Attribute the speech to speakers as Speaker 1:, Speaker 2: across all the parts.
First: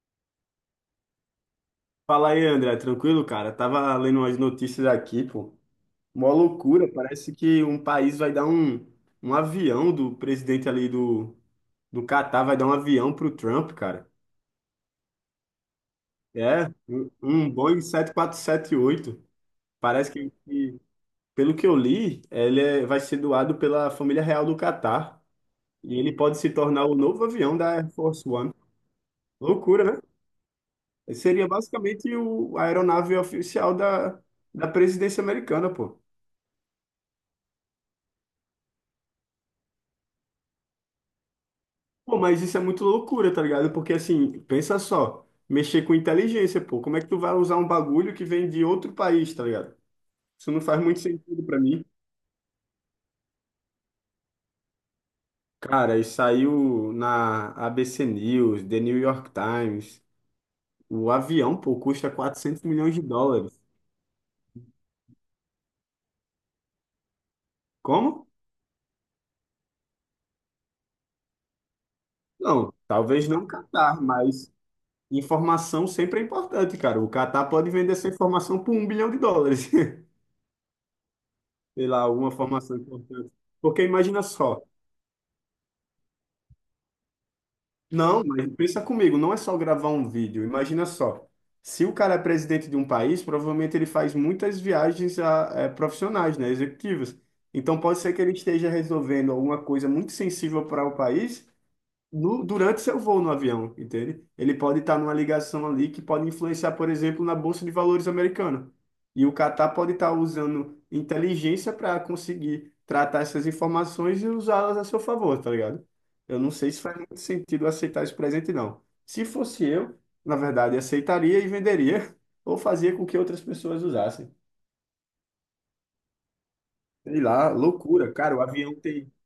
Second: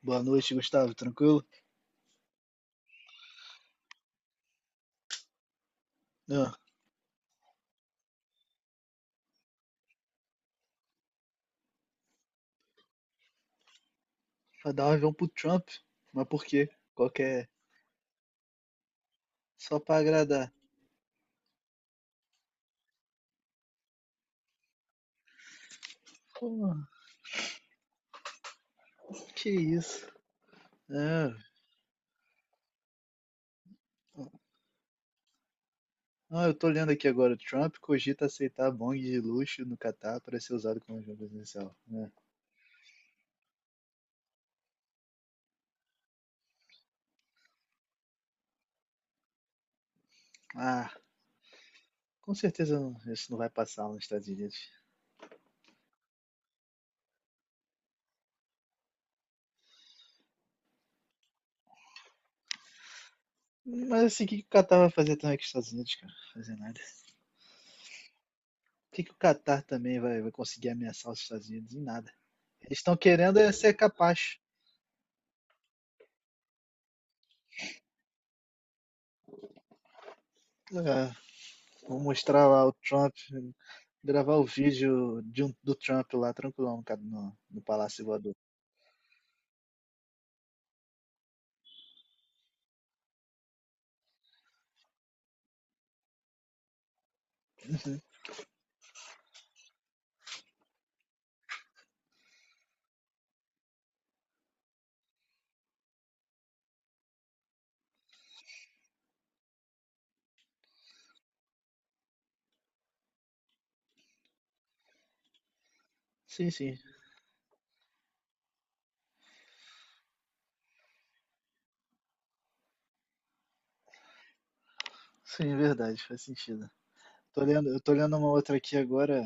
Speaker 1: Boa noite, Gustavo. Tranquilo?
Speaker 2: Fala aí, André, tranquilo, cara? Tava lendo umas notícias aqui, pô. Mó
Speaker 1: Não,
Speaker 2: loucura, parece que um país vai dar um avião do presidente ali do Catar, vai dar um avião pro Trump, cara.
Speaker 1: vai dar um avião pro Trump. Mas por
Speaker 2: É,
Speaker 1: quê?
Speaker 2: um
Speaker 1: Qualquer.
Speaker 2: um Boeing 747-8.
Speaker 1: Só pra
Speaker 2: Parece que,
Speaker 1: agradar.
Speaker 2: que, pelo que eu li, vai ser doado pela família real do Catar. E ele pode se
Speaker 1: Pô,
Speaker 2: tornar o novo avião da Air Force One.
Speaker 1: que
Speaker 2: Loucura, né?
Speaker 1: isso? Ah,
Speaker 2: Seria basicamente a aeronave oficial da presidência americana, pô.
Speaker 1: ah, eu tô lendo aqui agora. Trump cogita aceitar bong de luxo no Catar para ser usado como avião presidencial, né?
Speaker 2: Pô, mas isso é muito loucura, tá ligado? Porque assim, pensa só, mexer com inteligência, pô, como é que tu vai usar um bagulho que vem de outro país, tá ligado? Isso não faz
Speaker 1: Ah,
Speaker 2: muito sentido pra mim.
Speaker 1: com certeza isso não vai passar lá nos Estados Unidos.
Speaker 2: Cara, e saiu na ABC News, The New York Times. O avião, pô, custa 400 milhões de dólares.
Speaker 1: Mas assim, o que o Catar vai fazer também com os Estados Unidos, cara? Fazer nada.
Speaker 2: Como?
Speaker 1: O que o Catar também vai conseguir ameaçar os Estados Unidos? Em nada.
Speaker 2: Não,
Speaker 1: Eles estão
Speaker 2: talvez
Speaker 1: querendo
Speaker 2: não
Speaker 1: é ser
Speaker 2: Catar,
Speaker 1: capaz.
Speaker 2: mas informação sempre é importante, cara. O Catar pode vender essa informação por um bilhão de dólares.
Speaker 1: Ah,
Speaker 2: Sei
Speaker 1: vou
Speaker 2: lá, alguma
Speaker 1: mostrar lá o
Speaker 2: informação
Speaker 1: Trump,
Speaker 2: importante. Porque imagina
Speaker 1: gravar o
Speaker 2: só.
Speaker 1: vídeo do Trump lá, tranquilão, cara, no Palácio
Speaker 2: Não,
Speaker 1: Voador.
Speaker 2: mas pensa comigo, não é só gravar um vídeo. Imagina só, se o cara é presidente de um país, provavelmente ele faz muitas viagens profissionais, né, executivas. Então pode ser que ele esteja resolvendo alguma coisa muito sensível para o país durante seu voo no avião, entende? Ele pode estar numa ligação ali que pode influenciar, por exemplo, na Bolsa de Valores americana. E o Catar pode estar usando inteligência para conseguir tratar essas informações e usá-las a seu favor, tá ligado? Eu
Speaker 1: Sim,
Speaker 2: não sei
Speaker 1: sim.
Speaker 2: se faz muito sentido aceitar esse presente, não. Se fosse eu, na verdade, aceitaria e venderia, ou fazia com que outras pessoas usassem.
Speaker 1: Sim, verdade, faz sentido.
Speaker 2: Sei lá,
Speaker 1: Eu tô
Speaker 2: loucura.
Speaker 1: lendo uma
Speaker 2: Cara, o
Speaker 1: outra
Speaker 2: avião
Speaker 1: aqui
Speaker 2: tem.
Speaker 1: agora,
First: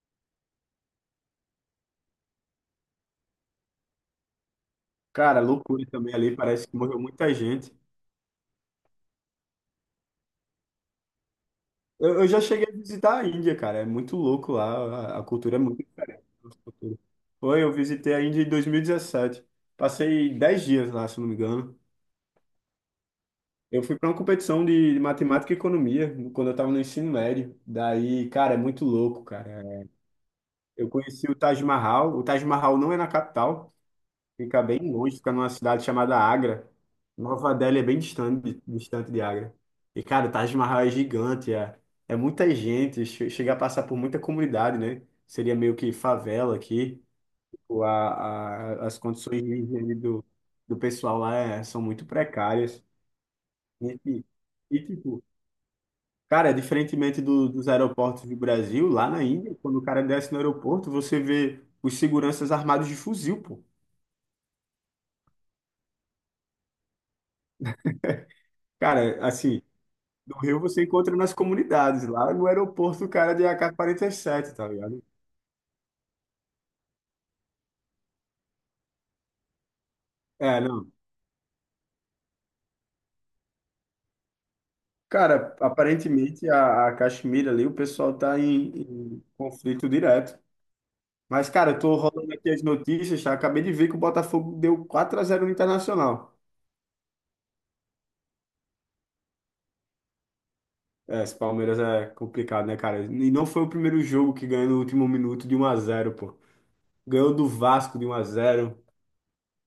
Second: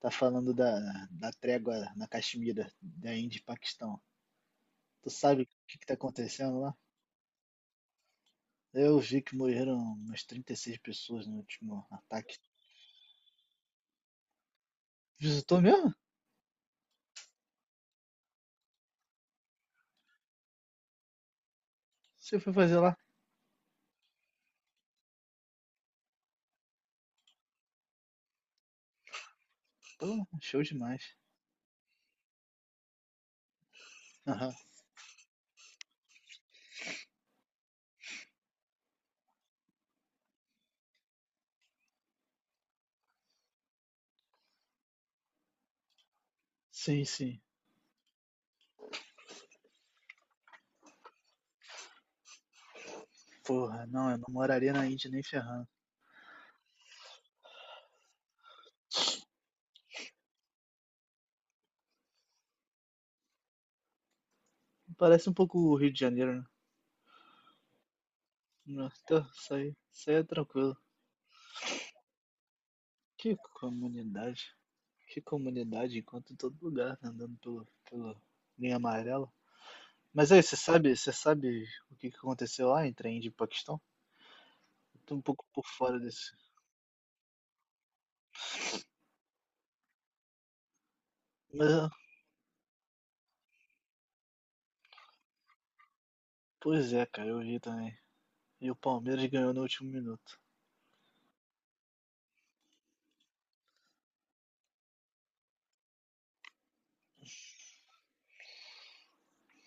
Speaker 1: tá falando da trégua na Caxemira, da Índia e Paquistão. Tu
Speaker 2: Cara,
Speaker 1: sabe o que
Speaker 2: loucura
Speaker 1: que tá
Speaker 2: também ali.
Speaker 1: acontecendo
Speaker 2: Parece
Speaker 1: lá?
Speaker 2: que morreu muita gente.
Speaker 1: Eu vi que morreram umas 36 pessoas no último
Speaker 2: Eu
Speaker 1: ataque.
Speaker 2: já cheguei a visitar a Índia, cara. É muito louco lá. A cultura é
Speaker 1: Visitou
Speaker 2: muito
Speaker 1: mesmo?
Speaker 2: diferente da nossa cultura. Foi, eu visitei a Índia em 2017. Passei 10 dias lá, se não me engano.
Speaker 1: Você foi fazer lá?
Speaker 2: Eu fui para uma competição de matemática e economia quando eu estava no ensino médio. Daí, cara, é muito louco, cara.
Speaker 1: Pô, show
Speaker 2: Eu
Speaker 1: demais.
Speaker 2: conheci o Taj Mahal. O Taj Mahal não é na capital.
Speaker 1: Aham.
Speaker 2: Fica bem longe, fica numa cidade chamada Agra. Nova Delhi é bem distante, distante de Agra. E, cara, o Taj Mahal é gigante, é, é muita gente, chega a passar por muita comunidade, né? Seria meio que favela aqui.
Speaker 1: Sim, sim.
Speaker 2: Tipo, as condições de higiene do pessoal lá é- são muito precárias.
Speaker 1: Porra,
Speaker 2: E,
Speaker 1: não, eu
Speaker 2: e,
Speaker 1: não moraria na
Speaker 2: e,
Speaker 1: Índia nem
Speaker 2: tipo,
Speaker 1: ferrando.
Speaker 2: cara, é diferentemente dos aeroportos do Brasil, lá na Índia, quando o cara desce no aeroporto, você vê os seguranças armados de fuzil, pô.
Speaker 1: Parece um pouco o Rio de Janeiro, né? Nossa,
Speaker 2: Cara,
Speaker 1: tá,
Speaker 2: assim.
Speaker 1: isso aí é
Speaker 2: No Rio
Speaker 1: tranquilo.
Speaker 2: você encontra nas comunidades, lá no aeroporto o
Speaker 1: Que
Speaker 2: cara de AK-47,
Speaker 1: comunidade.
Speaker 2: tá ligado?
Speaker 1: Que comunidade enquanto em todo lugar, né? Andando pelo, pela linha amarela. Mas aí,
Speaker 2: É, não.
Speaker 1: você sabe o que que aconteceu lá entre a Índia e o Paquistão? Eu tô um pouco
Speaker 2: Cara,
Speaker 1: por fora desse.
Speaker 2: aparentemente a Caxemira ali, o pessoal tá em conflito direto. Mas,
Speaker 1: Mas,
Speaker 2: cara, eu
Speaker 1: ah,
Speaker 2: tô rolando aqui as notícias, tá? Acabei de ver que o Botafogo deu 4-0 no Internacional.
Speaker 1: pois é, cara, eu vi também. E o Palmeiras ganhou no último minuto.
Speaker 2: É, esse Palmeiras é complicado, né, cara? E não foi o primeiro jogo que ganhou no último minuto de 1-0, pô. Ganhou do Vasco de 1-0.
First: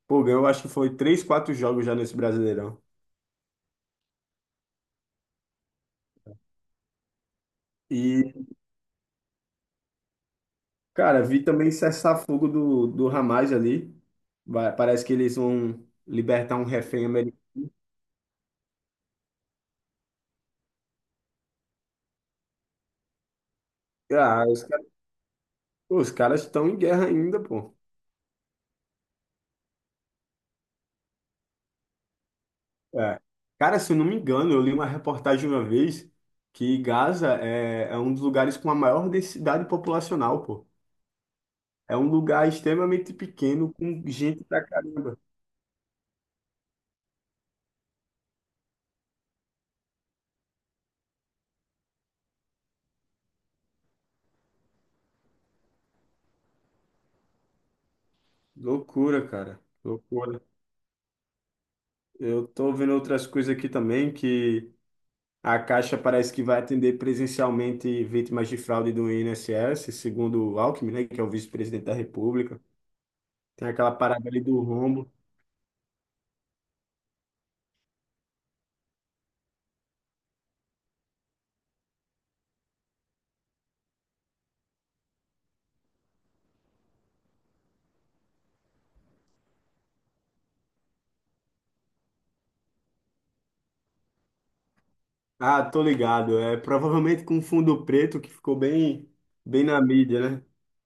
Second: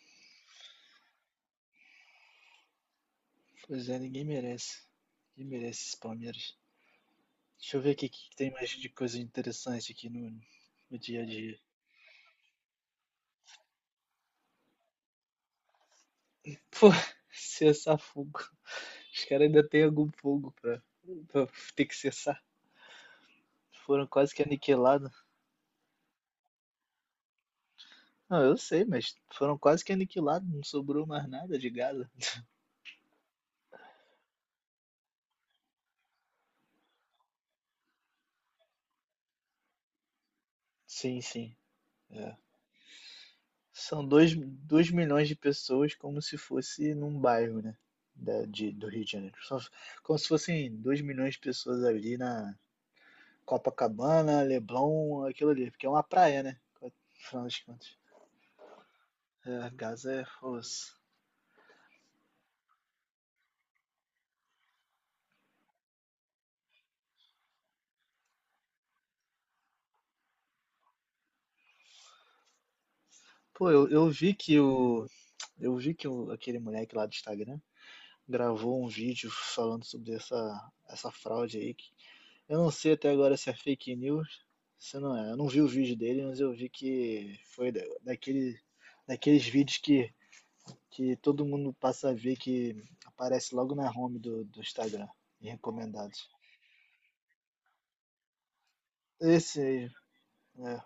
Speaker 2: Pô, ganhou, acho que foi 3 4 jogos já nesse Brasileirão.
Speaker 1: Pois é, ninguém merece. Ninguém merece esse Palmeiras. Deixa eu ver aqui o que que
Speaker 2: E
Speaker 1: tem mais de coisa interessante aqui no, dia
Speaker 2: cara,
Speaker 1: a
Speaker 2: vi
Speaker 1: dia.
Speaker 2: também cessar-fogo do Hamas ali. Parece que eles vão libertar um
Speaker 1: Pô,
Speaker 2: refém americano.
Speaker 1: cessar fogo. Os caras ainda têm algum fogo pra ter que cessar. Foram quase que
Speaker 2: Ah, os caras,
Speaker 1: aniquilados.
Speaker 2: pô, os caras estão em guerra ainda, pô.
Speaker 1: Não, eu sei, mas foram quase que aniquilados. Não sobrou mais nada de Gaza.
Speaker 2: É. Cara, se eu não me engano, eu li uma reportagem uma vez que Gaza é um dos lugares com a maior densidade populacional, pô.
Speaker 1: Sim, sim.
Speaker 2: É um
Speaker 1: É.
Speaker 2: lugar extremamente pequeno,
Speaker 1: São
Speaker 2: com
Speaker 1: 2
Speaker 2: gente pra
Speaker 1: dois
Speaker 2: caramba.
Speaker 1: milhões de pessoas, como se fosse num bairro, né? Da, de, do Rio de Janeiro. Só, como se fossem 2 milhões de pessoas ali na Copacabana, Leblon, aquilo ali. Porque é uma praia, né? Afinal das contas.
Speaker 2: Loucura, cara.
Speaker 1: É, Gaza é...
Speaker 2: Loucura.
Speaker 1: pô.
Speaker 2: Eu tô vendo outras coisas aqui também que. A Caixa parece que vai atender presencialmente vítimas de fraude do INSS, segundo o Alckmin, né, que é o vice-presidente da República. Tem
Speaker 1: Pô, eu,
Speaker 2: aquela
Speaker 1: eu
Speaker 2: parada
Speaker 1: vi
Speaker 2: ali
Speaker 1: que
Speaker 2: do
Speaker 1: o.
Speaker 2: rombo.
Speaker 1: Eu vi que aquele moleque lá do Instagram gravou um vídeo falando sobre essa fraude aí. Que eu não sei até agora se é fake news, se não é. Eu não vi o vídeo dele, mas eu vi que foi daqueles vídeos que todo mundo passa a ver que aparece logo na home do Instagram, em
Speaker 2: Ah, tô
Speaker 1: recomendados.
Speaker 2: ligado. É provavelmente com um fundo preto que ficou bem,
Speaker 1: Esse
Speaker 2: bem na
Speaker 1: aí,
Speaker 2: mídia, né?
Speaker 1: é,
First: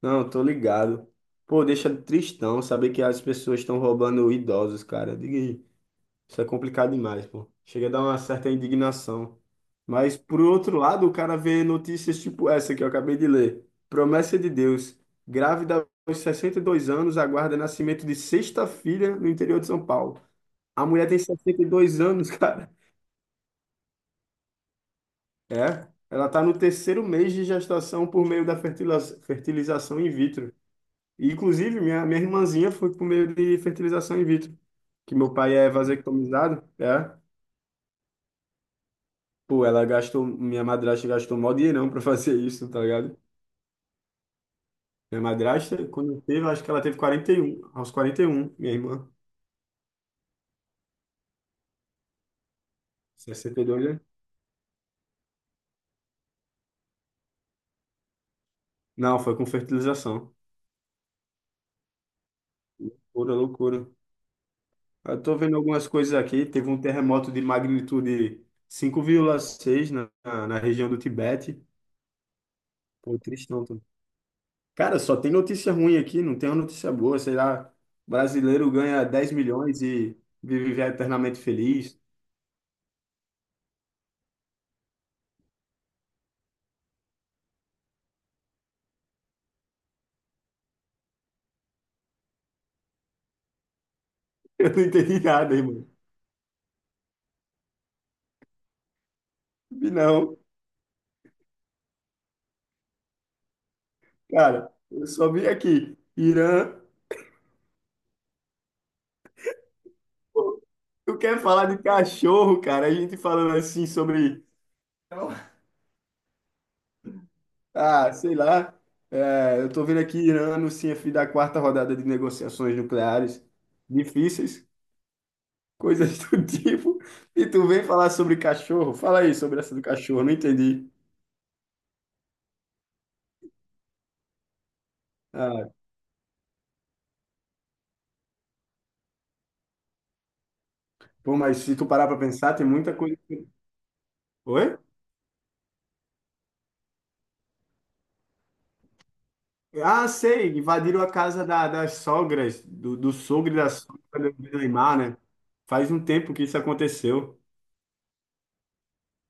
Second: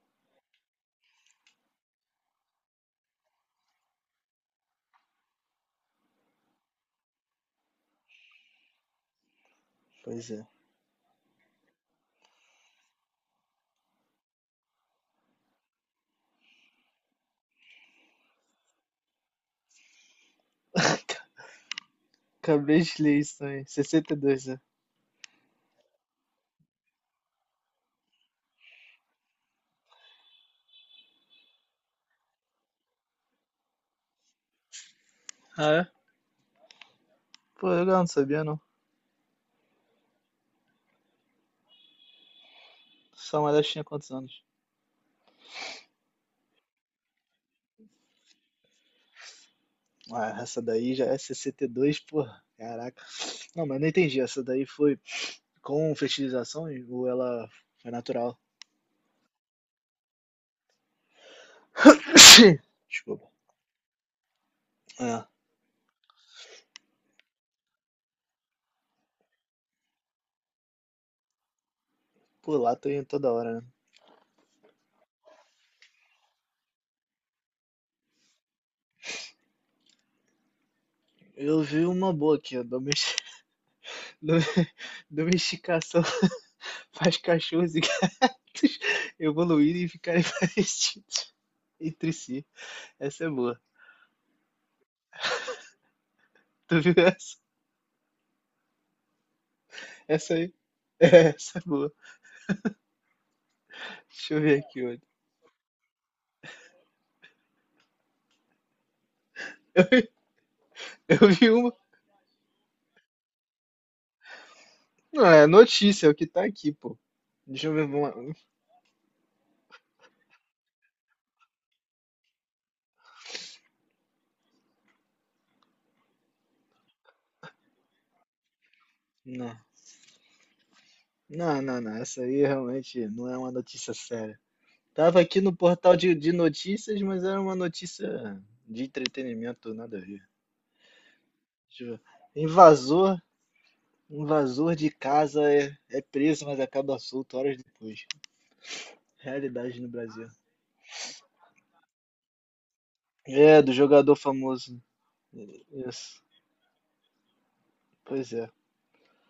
Speaker 2: Não, tô ligado. Pô, deixa tristão saber que as pessoas estão roubando idosos, cara. Diga. Isso é complicado demais, pô. Chega a dar uma certa indignação. Mas,
Speaker 1: pois
Speaker 2: por
Speaker 1: é.
Speaker 2: outro lado, o cara vê notícias tipo essa que eu acabei de ler. Promessa de Deus. Grávida aos 62 anos aguarda nascimento de sexta filha no interior de São Paulo. A mulher tem 62 anos, cara.
Speaker 1: Acabei de ler isso aí, 62, né?
Speaker 2: É. Ela tá no terceiro mês de gestação por meio da fertilização in vitro. E, inclusive, minha irmãzinha foi por meio de fertilização in vitro. Que meu pai é
Speaker 1: Ah, é?
Speaker 2: vasectomizado. É.
Speaker 1: Pô, legal, não sabia não.
Speaker 2: Pô, ela gastou, minha madrasta gastou mó dinheirão pra fazer isso, tá ligado?
Speaker 1: São elas tinha quantos anos?
Speaker 2: Minha madrasta, quando teve, acho que ela teve 41, aos 41, minha irmã.
Speaker 1: Ah, essa daí já é cct dois porra. Caraca. Não, mas eu
Speaker 2: 62,
Speaker 1: não
Speaker 2: né?
Speaker 1: entendi. Essa daí foi com fertilização ou ela foi natural?
Speaker 2: Não, foi com fertilização.
Speaker 1: Desculpa.
Speaker 2: Pura loucura. Eu
Speaker 1: É.
Speaker 2: tô vendo algumas coisas aqui, teve um terremoto de magnitude 5,6 na região do Tibete.
Speaker 1: Pô, lá tô indo
Speaker 2: Pô,
Speaker 1: toda hora,
Speaker 2: tristão.
Speaker 1: né?
Speaker 2: Cara, só tem notícia ruim aqui, não tem uma notícia boa, sei lá. Brasileiro ganha 10 milhões e vive eternamente
Speaker 1: Eu vi
Speaker 2: feliz.
Speaker 1: uma boa aqui, ó. Dom- domesticação faz cachorros e gatos evoluírem e ficarem parecidos entre si. Essa é boa.
Speaker 2: Eu não entendi nada, irmão.
Speaker 1: Tu viu essa?
Speaker 2: Vi
Speaker 1: Essa
Speaker 2: não.
Speaker 1: aí? É, essa é boa. Deixa eu ver
Speaker 2: Cara,
Speaker 1: aqui
Speaker 2: eu
Speaker 1: outra.
Speaker 2: só vi aqui. Irã. Pô, tu
Speaker 1: Eu
Speaker 2: quer
Speaker 1: vi
Speaker 2: falar
Speaker 1: uma.
Speaker 2: de cachorro, cara? A gente falando assim sobre.
Speaker 1: Não,
Speaker 2: Então,
Speaker 1: é notícia, é o que tá aqui, pô. Deixa eu ver
Speaker 2: ah,
Speaker 1: uma.
Speaker 2: sei lá. É, eu tô vendo aqui Irã anuncia fim da quarta rodada de negociações nucleares difíceis, coisas do tipo. E tu vem falar sobre cachorro? Fala aí
Speaker 1: Não,
Speaker 2: sobre essa do cachorro, não entendi.
Speaker 1: não, não, não. Essa aí realmente não é uma notícia séria. Tava aqui no
Speaker 2: Ah,
Speaker 1: portal de notícias, mas era uma notícia de entretenimento, nada a ver.
Speaker 2: pô, mas se
Speaker 1: Deixa
Speaker 2: tu
Speaker 1: eu ver.
Speaker 2: parar pra pensar, tem muita coisa.
Speaker 1: Invasor, invasor
Speaker 2: Oi?
Speaker 1: de casa é preso, mas acaba solto horas depois. Realidade no
Speaker 2: Ah,
Speaker 1: Brasil.
Speaker 2: sei, invadiram a casa da- das sogras, do sogro e
Speaker 1: É,
Speaker 2: da
Speaker 1: do jogador
Speaker 2: sogra do
Speaker 1: famoso.
Speaker 2: Neymar, né? Faz um
Speaker 1: Isso.
Speaker 2: tempo que isso aconteceu.
Speaker 1: Pois é.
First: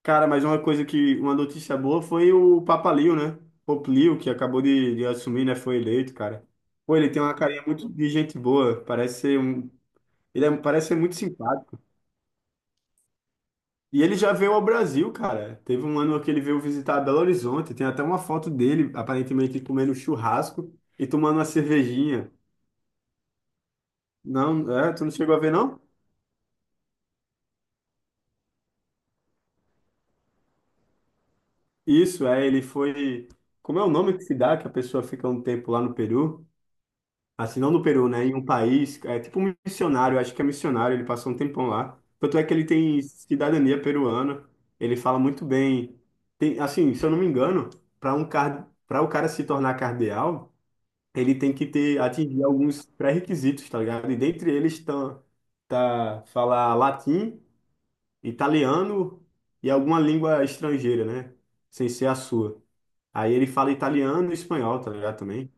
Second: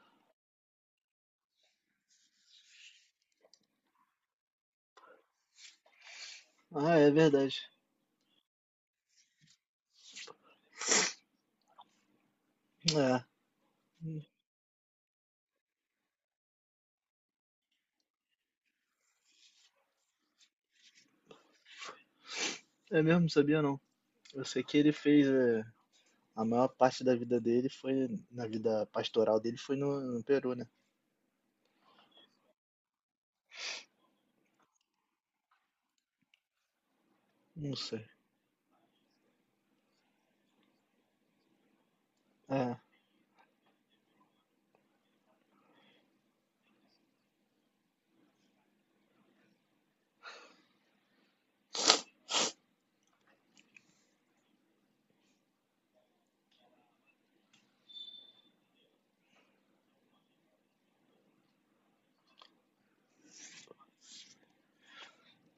Speaker 2: Cara, mas uma coisa que, uma notícia boa foi o Papa Leo, né? Pope Leo, que acabou de assumir, né? Foi eleito, cara.
Speaker 1: Ah,
Speaker 2: Pô,
Speaker 1: é
Speaker 2: ele tem uma
Speaker 1: verdade.
Speaker 2: carinha muito de gente boa, parece ser um, parece ser muito simpático.
Speaker 1: É.
Speaker 2: E ele já veio ao Brasil, cara. Teve um ano que ele veio visitar Belo Horizonte, tem até uma foto dele, aparentemente comendo churrasco e tomando uma cervejinha.
Speaker 1: É mesmo, sabia não. Eu sei
Speaker 2: Não,
Speaker 1: que ele
Speaker 2: é, tu não
Speaker 1: fez.
Speaker 2: chegou a ver,
Speaker 1: É,
Speaker 2: não?
Speaker 1: a maior parte da vida dele foi, na vida pastoral dele, foi no, no Peru, né?
Speaker 2: Isso, é, ele foi. Como é o nome que se dá que a pessoa fica um tempo lá no Peru? Assim, não
Speaker 1: Não
Speaker 2: no
Speaker 1: sei.
Speaker 2: Peru, né? Em um país, é tipo um missionário, acho que é missionário, ele passou um tempão lá. Tanto é que ele
Speaker 1: Ah,
Speaker 2: tem cidadania peruana, ele fala muito bem. Tem, assim, se eu não me engano, para o cara se tornar cardeal, ele tem que ter atingir alguns pré-requisitos, tá ligado? E dentre eles estão tá falar latim, italiano e alguma língua estrangeira, né? Sem ser a sua. Aí ele fala italiano e espanhol, tá ligado? Também.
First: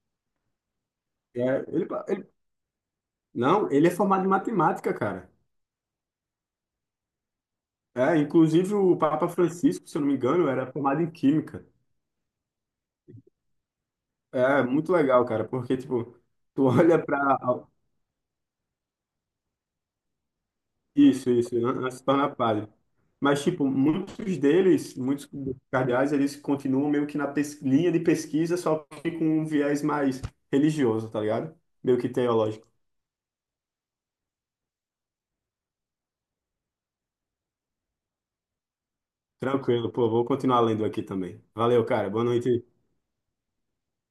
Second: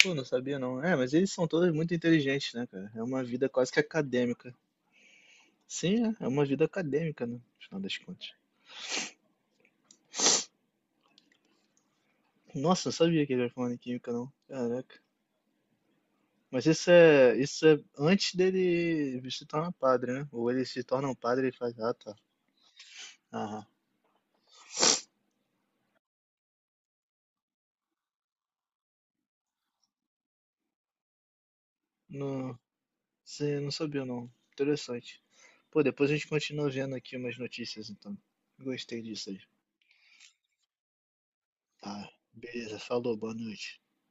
Speaker 1: pô, não sabia não. É, mas eles
Speaker 2: É,
Speaker 1: são todos muito inteligentes, né, cara? É uma vida
Speaker 2: não,
Speaker 1: quase que
Speaker 2: ele é formado em
Speaker 1: acadêmica.
Speaker 2: matemática, cara.
Speaker 1: Sim, é, é uma vida acadêmica, né? No final das
Speaker 2: É,
Speaker 1: contas.
Speaker 2: inclusive o Papa Francisco, se eu não me engano, era formado em química.
Speaker 1: Nossa, não sabia que ele era formado em química, não.
Speaker 2: É, muito
Speaker 1: Caraca.
Speaker 2: legal, cara, porque, tipo,
Speaker 1: Mas
Speaker 2: tu olha pra.
Speaker 1: isso é antes dele se tornar padre, né? Ou ele se torna um
Speaker 2: Isso,
Speaker 1: padre e
Speaker 2: isso, né,
Speaker 1: faz.
Speaker 2: né,
Speaker 1: Ah,
Speaker 2: se
Speaker 1: tá.
Speaker 2: torna padre. Mas,
Speaker 1: Aham.
Speaker 2: tipo, muitos deles, muitos cardeais, eles continuam meio que na linha de pesquisa, só que com um viés mais religioso, tá ligado? Meio que
Speaker 1: Não,
Speaker 2: teológico.
Speaker 1: sim, não sabia não. Interessante. Pô, depois a gente continua vendo aqui umas notícias, então. Gostei disso aí.
Speaker 2: Tranquilo, pô, vou continuar lendo aqui também. Valeu, cara.
Speaker 1: Tá,
Speaker 2: Boa noite.
Speaker 1: beleza, falou, boa noite.